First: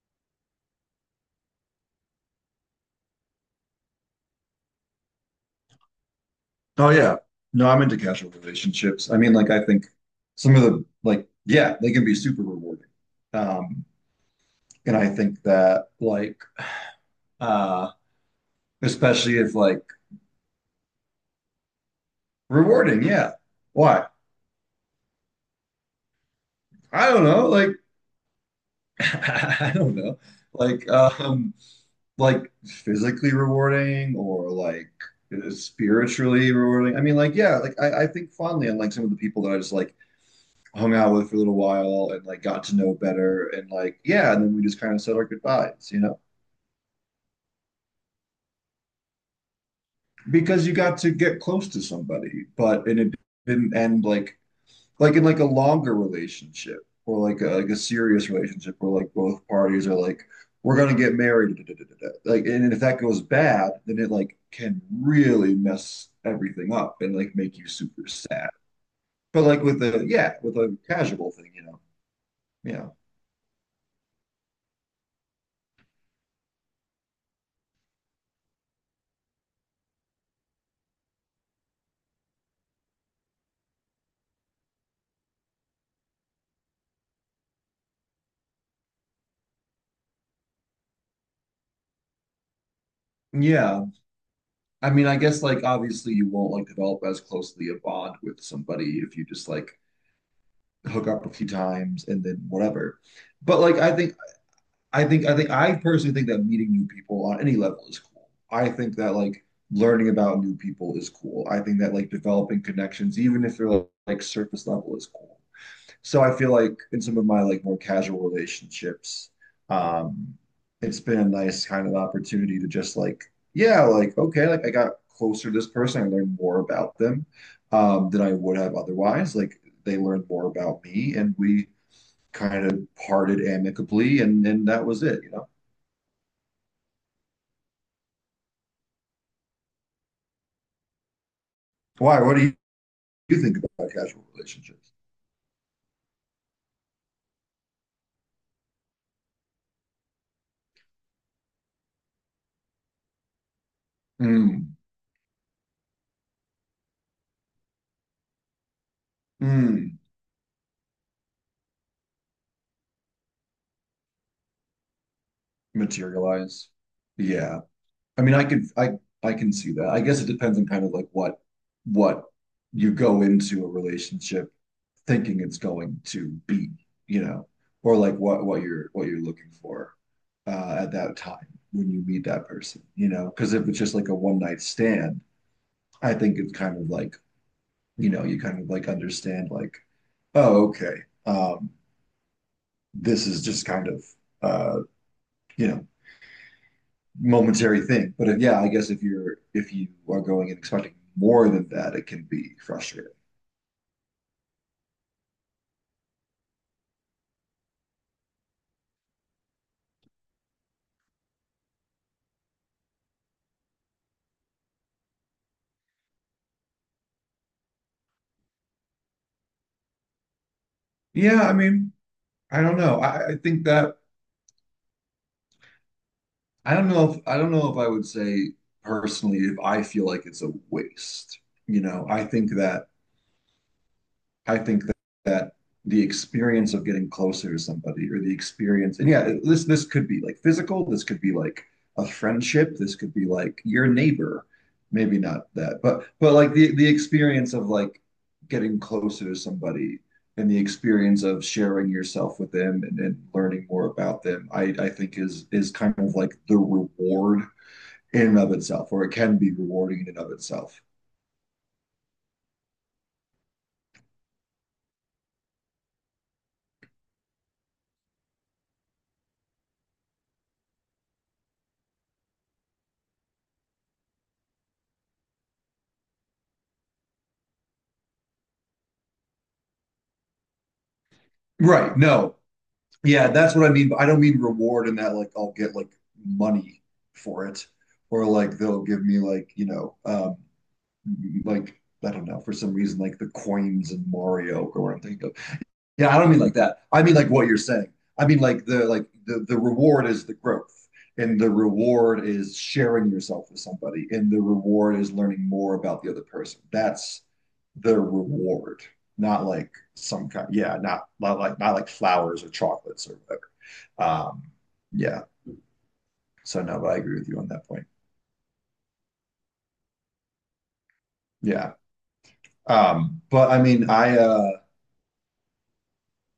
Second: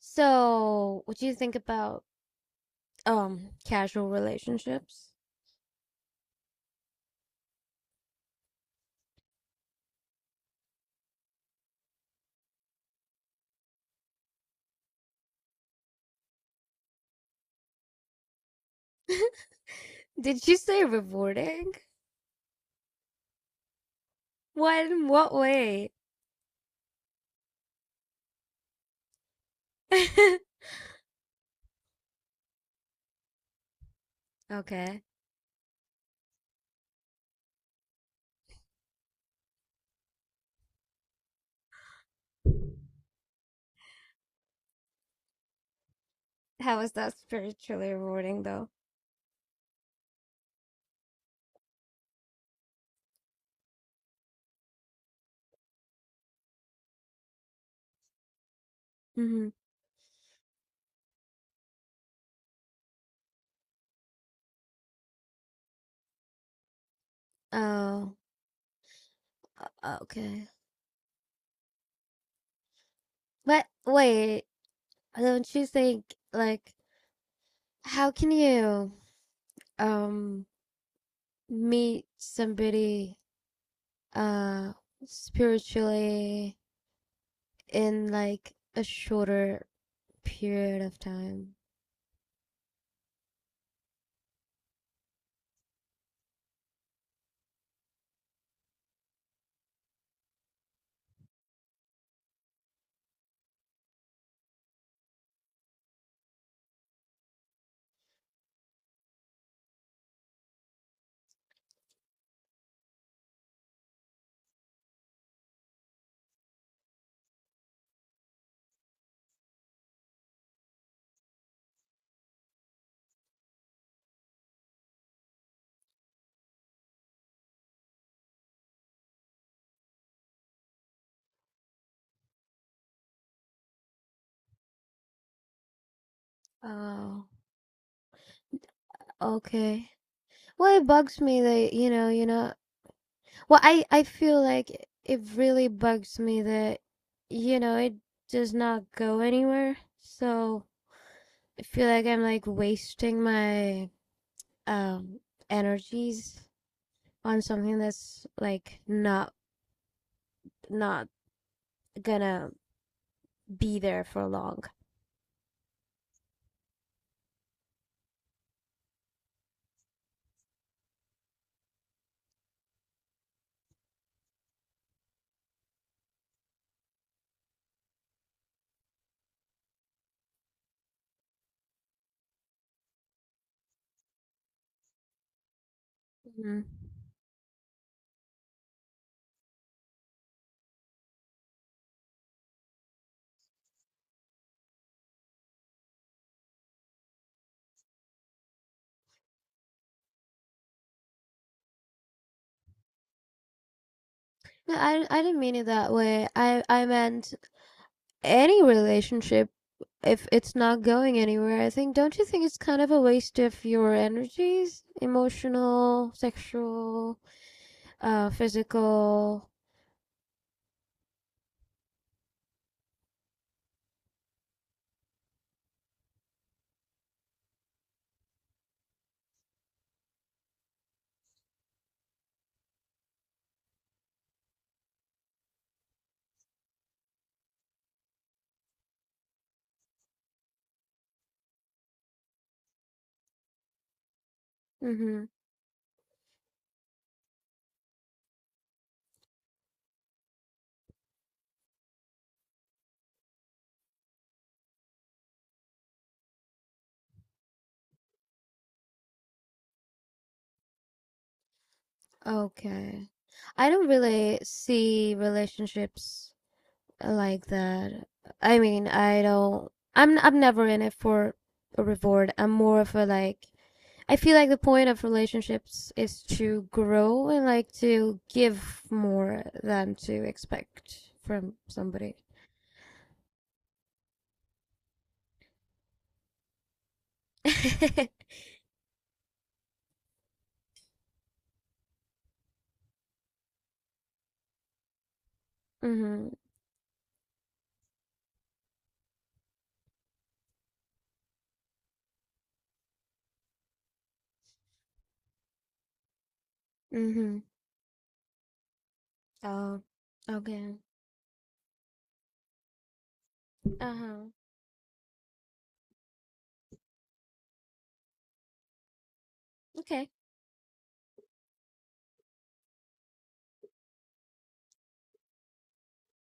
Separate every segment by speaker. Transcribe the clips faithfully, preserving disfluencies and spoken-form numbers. Speaker 1: So, what do you think about um casual relationships?
Speaker 2: Oh yeah. No, I'm into casual relationships. I mean, like I think some of the like yeah, they can be super rewarding. Um, and I think that like uh especially if like
Speaker 1: Did you say rewarding?
Speaker 2: rewarding, yeah. Why?
Speaker 1: What in what way?
Speaker 2: I don't know, like I don't know. Like um like physically rewarding or like
Speaker 1: Okay.
Speaker 2: spiritually rewarding. I mean, like yeah, like I, I think fondly on like some of the people that I just like hung out with for a little while and like got to know better and like yeah and then we just kind of said our goodbyes, you know,
Speaker 1: How is that spiritually rewarding though?
Speaker 2: because you got to get close to somebody but and it didn't end like like in like a longer relationship or like a, like a serious relationship where like both
Speaker 1: Mm-hmm.
Speaker 2: parties are like we're gonna get married da, da, da, da, da. Like and if that goes bad then it like can really mess everything up and like make you super
Speaker 1: Oh,
Speaker 2: sad but like with the yeah
Speaker 1: okay.
Speaker 2: with a casual thing, you know. Yeah,
Speaker 1: But wait, don't you think, like, how can you um meet somebody uh spiritually in like a shorter period of time?
Speaker 2: yeah, I mean, I guess like obviously you won't like develop as closely a bond with somebody if you just like hook up a few times and then whatever. But like I think I think I think I personally think that meeting new people on any level is cool. I think that like learning about new people is cool. I think that like developing connections, even if they're like, like surface level, is cool. So I feel like in some of my like more casual relationships, um, it's been a nice kind of opportunity to just like, yeah, like okay, like I got closer to this person, I learned more about them um, than I would have otherwise. Like they learned more about me, and we kind of parted amicably, and and that was it, you know.
Speaker 1: Oh, okay. Well, it bugs me that, you know,
Speaker 2: Why?
Speaker 1: you
Speaker 2: What do
Speaker 1: know.
Speaker 2: you, you think
Speaker 1: Well, I
Speaker 2: about
Speaker 1: I
Speaker 2: casual
Speaker 1: feel like
Speaker 2: relationships?
Speaker 1: it really bugs me that, you know, it does not go anywhere. So, I feel like I'm like wasting my
Speaker 2: Mm,
Speaker 1: um energies on something that's like not
Speaker 2: mm,
Speaker 1: not gonna be there for long.
Speaker 2: materialize. Yeah. I mean, I could, I, I can see that. I guess it depends on kind of like what, what you go into a relationship thinking it's going to be, you know, or like what, what you're, what you're looking for uh, at that time when you meet that person, you know, because if it's just like a one night stand, I think it's
Speaker 1: Mhm.
Speaker 2: kind of like, you know, you kind of like understand like, oh, okay, um, this is just kind of, uh, you know, momentary thing. But if, yeah, I guess if you're if you are going and expecting more than that, it can be frustrating.
Speaker 1: No, I I didn't mean it that way. I I meant any relationship if it's not going anywhere. I think, don't you think it's kind of a waste of your energies, emotional, sexual, uh, physical.
Speaker 2: Yeah, I mean, I don't know. I, I think that I don't know if I don't know if I would say personally if I feel like it's a waste. You know, I think that I think that, that the experience of getting closer to somebody or the experience, and yeah, this this could be like physical, this could be like a friendship, this could be like your neighbor, maybe
Speaker 1: Mm-hmm.
Speaker 2: not that, but but like the the experience of like getting closer to somebody and the experience of sharing yourself with them and, and learning more about them, I, I think is is kind of like the reward in and of itself, or it can be rewarding in and of itself.
Speaker 1: Okay. I don't really see relationships like that. I mean, I don't. I'm I'm never in it for a reward. I'm more of a like. I feel like the point of relationships is to grow and like to give more than to expect from
Speaker 2: Right.
Speaker 1: somebody.
Speaker 2: No, yeah, that's what I mean. But I don't mean reward in that like I'll get like money for it
Speaker 1: Mhm.
Speaker 2: or like they'll give me like, you know, um like I don't know, for some reason like the coins in Mario or what I'm thinking of. Yeah, I don't mean like that. I mean like what you're saying. I mean like the like the the reward is the growth and the reward is sharing yourself with somebody and the reward is learning more about the other person. That's
Speaker 1: Mhm.
Speaker 2: the reward, not like
Speaker 1: Oh.
Speaker 2: some kind,
Speaker 1: Okay.
Speaker 2: yeah, not not like not like flowers or chocolates or
Speaker 1: Uh huh.
Speaker 2: um, yeah. So no, but I agree with you on that point.
Speaker 1: Okay.
Speaker 2: Yeah. Um, but I mean, I uh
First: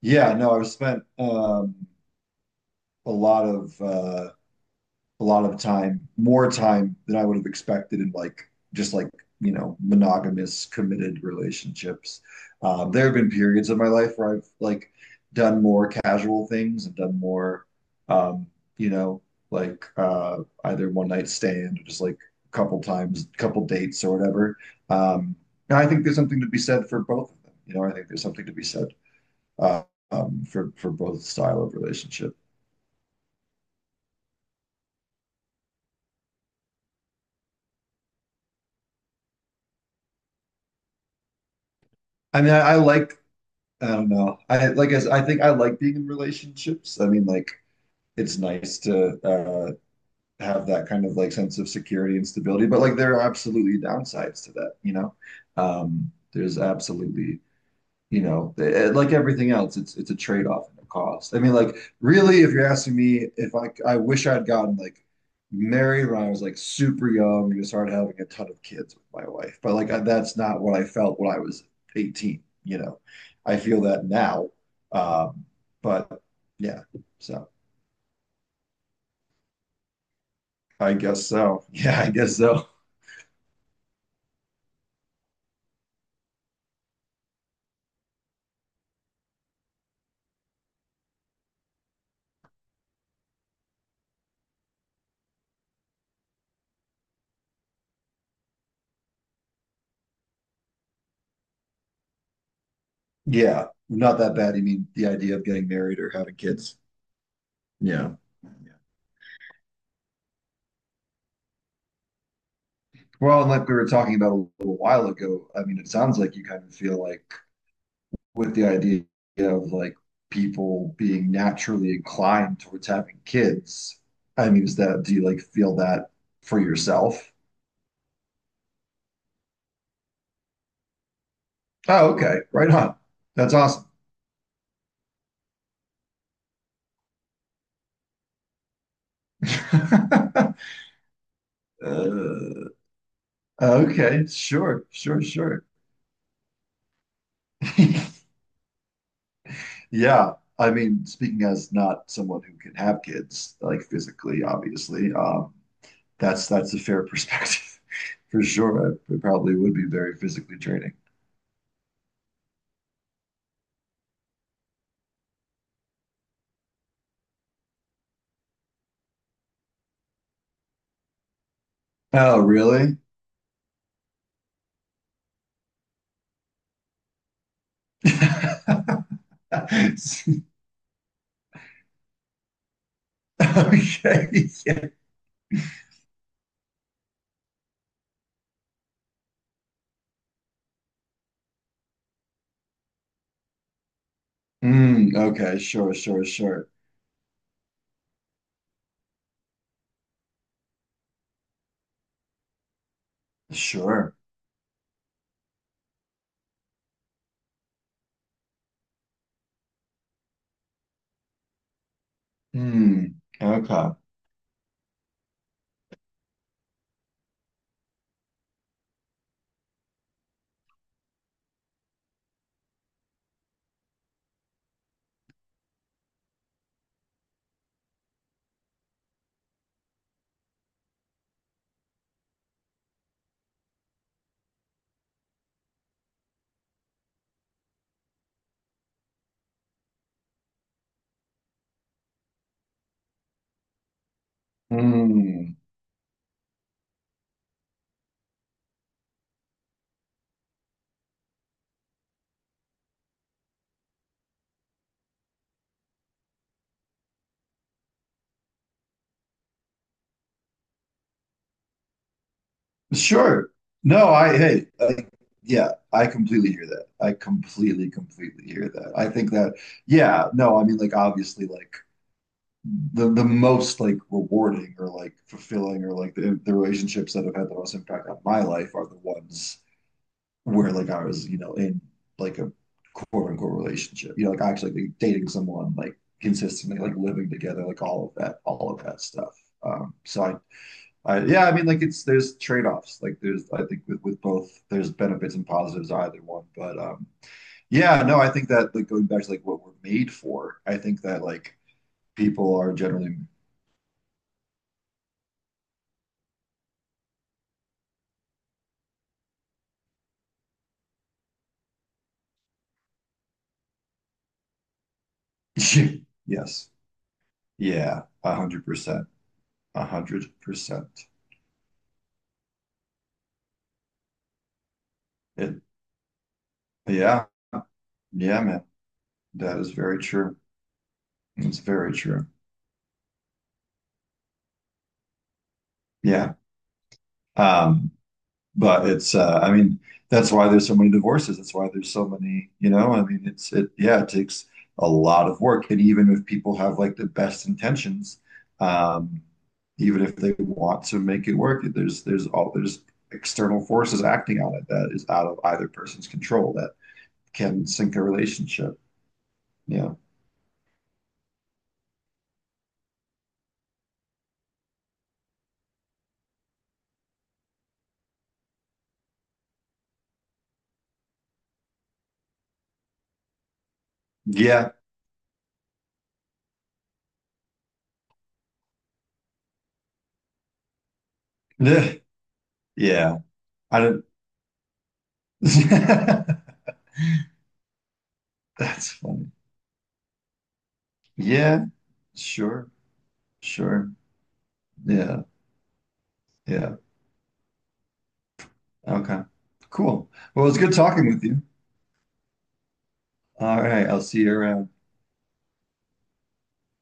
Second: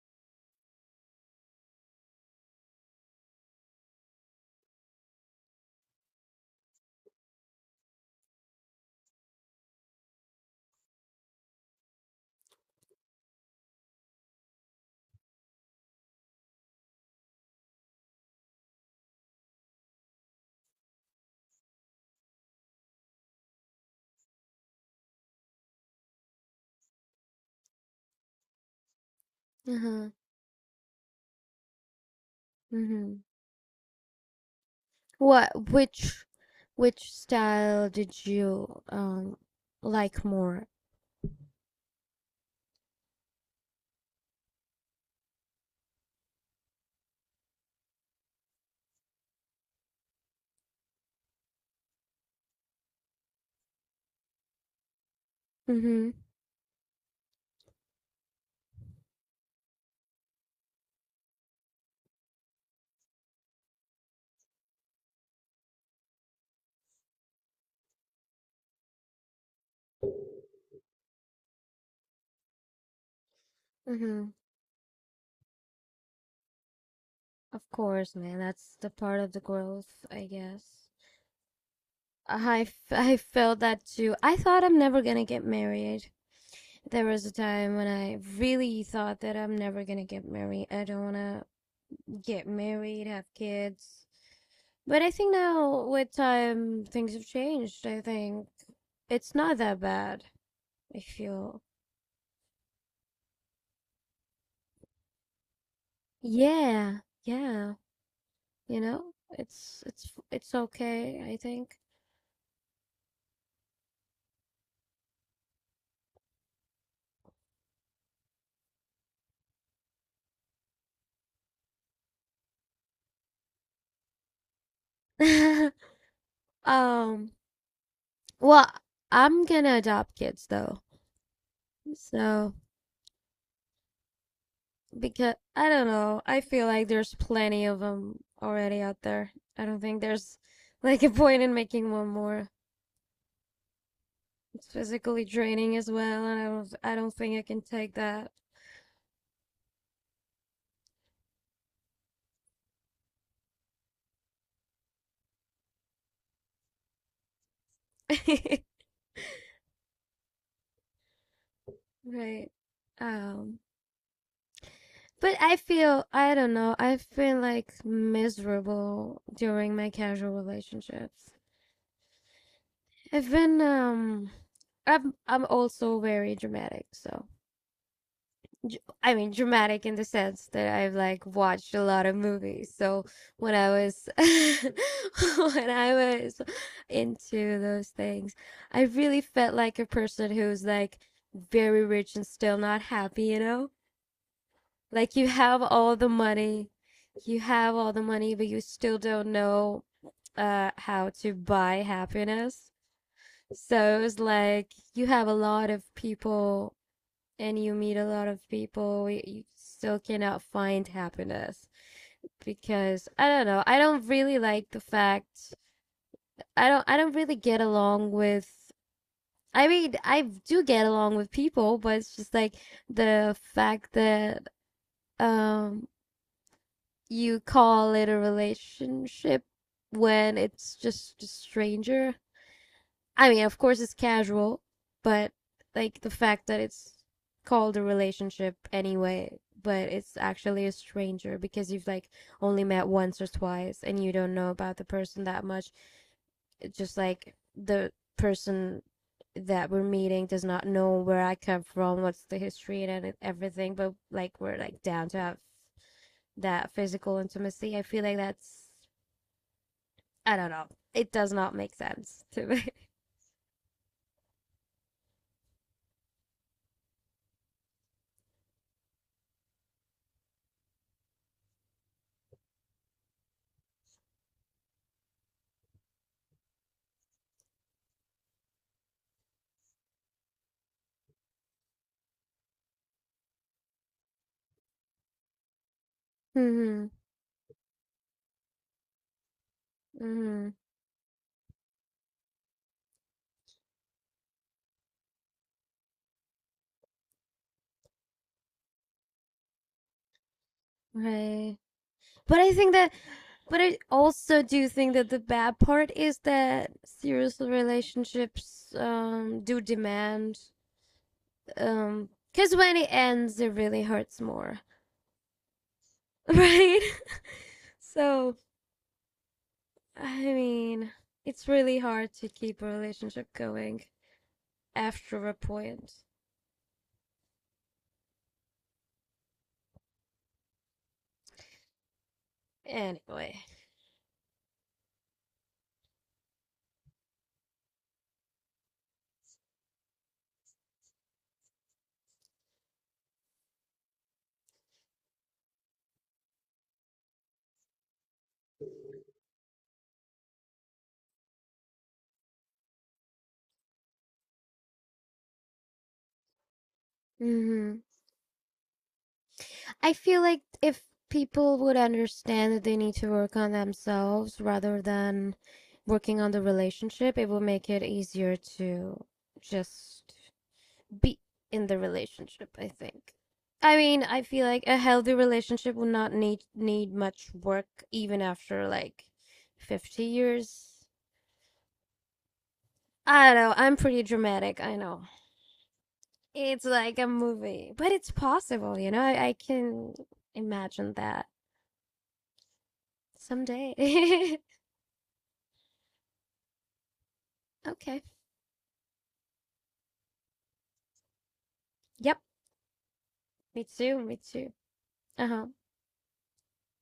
Speaker 2: yeah, no, I've spent um a lot of uh a lot of the time, more time than I would have expected in like just like, you know, monogamous committed relationships. Um, there have been periods of my life where I've like done more casual things and done more, um, you know, like uh, either one night stand or just like a couple times, couple dates or whatever. Um, and I think there's something to be said for both of them. You know, I think there's something to be said
Speaker 1: Uh
Speaker 2: uh,
Speaker 1: huh.
Speaker 2: um, for for both style of relationship.
Speaker 1: Mhm. What? Which? Which style did you um like more?
Speaker 2: I mean, I, I like I don't know. I like as I think I like being in relationships. I mean, like it's nice to uh have that kind of like sense of security and stability, but like there are absolutely downsides to that, you know? Um,
Speaker 1: Mhm.
Speaker 2: there's absolutely, you know, eh, eh, like everything else, it's it's a trade-off and a cost. I mean, like really, if you're asking me if I I wish I'd gotten like married when I was like super young and just started having a ton of kids with my wife, but like I, that's not what I felt when I was eighteen. You know, I feel that
Speaker 1: Mhm.
Speaker 2: now, um, but yeah, so
Speaker 1: Of course, man. That's the part of the growth, I guess.
Speaker 2: I guess so. Yeah, I guess
Speaker 1: I,
Speaker 2: so.
Speaker 1: f- I felt that too. I thought I'm never gonna get married. There was a time when I really thought that I'm never gonna get married. I don't wanna get married, have kids. But I think now, with time, things have changed. I think it's not that bad. I feel.
Speaker 2: Yeah, not that bad. You mean the idea of getting married or having kids?
Speaker 1: Yeah, yeah.
Speaker 2: Yeah. Yeah.
Speaker 1: You know, it's it's it's okay, I think.
Speaker 2: Well, and like we were talking about a little while ago, I mean, it sounds like you kind of feel like with the idea of like people being naturally inclined towards having kids. I mean, is that, do you like feel that for
Speaker 1: um
Speaker 2: yourself?
Speaker 1: Well, I'm gonna adopt kids though.
Speaker 2: Oh, okay.
Speaker 1: So,
Speaker 2: Right on. That's awesome.
Speaker 1: because I don't know, I feel like there's plenty of them already out there. I don't think there's like a point in making one more.
Speaker 2: Uh, okay,
Speaker 1: It's
Speaker 2: sure, sure,
Speaker 1: physically
Speaker 2: sure.
Speaker 1: draining as well, and I don't I don't think I can take that.
Speaker 2: Yeah. I mean, speaking as not someone who can have kids, like physically, obviously, um, that's that's a fair perspective for sure. It probably would be very physically draining.
Speaker 1: Right. Um, but I feel, I don't know, I have been like miserable during my casual relationships.
Speaker 2: Oh, really?
Speaker 1: I've been um I'm I'm also very dramatic, so dr- I mean, dramatic in the sense that I've like watched a lot of movies. So when I was
Speaker 2: Okay. Yeah.
Speaker 1: when I was into those things, I really felt like a person who's like very rich and still not happy, you know? Like
Speaker 2: Mm,
Speaker 1: you
Speaker 2: okay,
Speaker 1: have all
Speaker 2: sure,
Speaker 1: the
Speaker 2: sure, sure.
Speaker 1: money, you have all the money, but you still don't know uh how to buy happiness. So it
Speaker 2: Sure.
Speaker 1: was like you have a lot of people and you meet a lot of people, you still cannot find happiness because
Speaker 2: Mm,
Speaker 1: I don't know. I
Speaker 2: okay.
Speaker 1: don't really like the fact I don't I don't really get along with I mean, I do get along with people, but it's just like the fact that um you call it a relationship when it's just a stranger. I mean, of course it's casual, but like the fact that it's called a relationship anyway, but it's actually a stranger because you've like only met once or twice and you don't know about the person that
Speaker 2: Mm,
Speaker 1: much. It's just like the person that we're meeting does not know where I come from, what's the history and e-, everything, but like we're like down to have that physical intimacy. I feel like that's, I don't know. It does not make sense to me.
Speaker 2: sure. No, I, hey, like, yeah, I completely hear that. I completely, completely hear that. I think that, yeah, no, I mean, like, obviously, like, the the most like rewarding or like fulfilling or like the, the relationships that have had the most impact on my life are the ones where like I was, you know, in like a quote unquote relationship. You know, like actually like, dating someone, like consistently,
Speaker 1: Hmm.
Speaker 2: like living together, like all of that, all of that stuff. Um, so I,
Speaker 1: Hmm.
Speaker 2: I yeah, I mean like it's there's trade-offs. Like there's I think with, with both there's benefits and positives either one. But um yeah, no, I think that like going back to like what we're made for, I think that
Speaker 1: Right.
Speaker 2: like
Speaker 1: But I
Speaker 2: people
Speaker 1: think
Speaker 2: are
Speaker 1: that,
Speaker 2: generally
Speaker 1: but I also do think that the bad part is that serious relationships um do demand, um because when it ends, it really hurts more,
Speaker 2: Yes.
Speaker 1: right?
Speaker 2: Yeah. A
Speaker 1: So,
Speaker 2: hundred percent. A
Speaker 1: I
Speaker 2: hundred percent.
Speaker 1: mean, it's really hard to keep a relationship going after a
Speaker 2: It.
Speaker 1: point.
Speaker 2: Yeah. Yeah, man. That is very true. It's very true.
Speaker 1: Anyway.
Speaker 2: Yeah. Um, but it's uh I mean, that's why there's so many divorces. That's why there's so many, you know, I mean it's it yeah, it takes a lot of work. And even if people have like the best intentions, um, even if they want to make it work, there's there's all there's external forces acting on it that is out of either person's control. Can
Speaker 1: Mm-hmm.
Speaker 2: sink a relationship.
Speaker 1: I
Speaker 2: Yeah.
Speaker 1: feel like if people would understand that they need to work on themselves rather than working on the relationship, it will make it easier to just be in the relationship, I think. I mean, I feel like
Speaker 2: Yeah.
Speaker 1: a healthy relationship will not need need much work even after like fifty years.
Speaker 2: Ugh. Yeah.
Speaker 1: I don't know, I'm
Speaker 2: I
Speaker 1: pretty
Speaker 2: don't.
Speaker 1: dramatic, I know. It's like a movie, but it's possible, you
Speaker 2: That's
Speaker 1: know? I,
Speaker 2: funny.
Speaker 1: I can imagine that
Speaker 2: Yeah. Sure.
Speaker 1: someday.
Speaker 2: Sure. Yeah. Yeah.
Speaker 1: Okay.
Speaker 2: Okay. Cool. Well, it's good talking with you.
Speaker 1: Yep.
Speaker 2: All
Speaker 1: Me
Speaker 2: right.
Speaker 1: too.
Speaker 2: I'll
Speaker 1: Me
Speaker 2: see you
Speaker 1: too.
Speaker 2: around.
Speaker 1: Uh huh.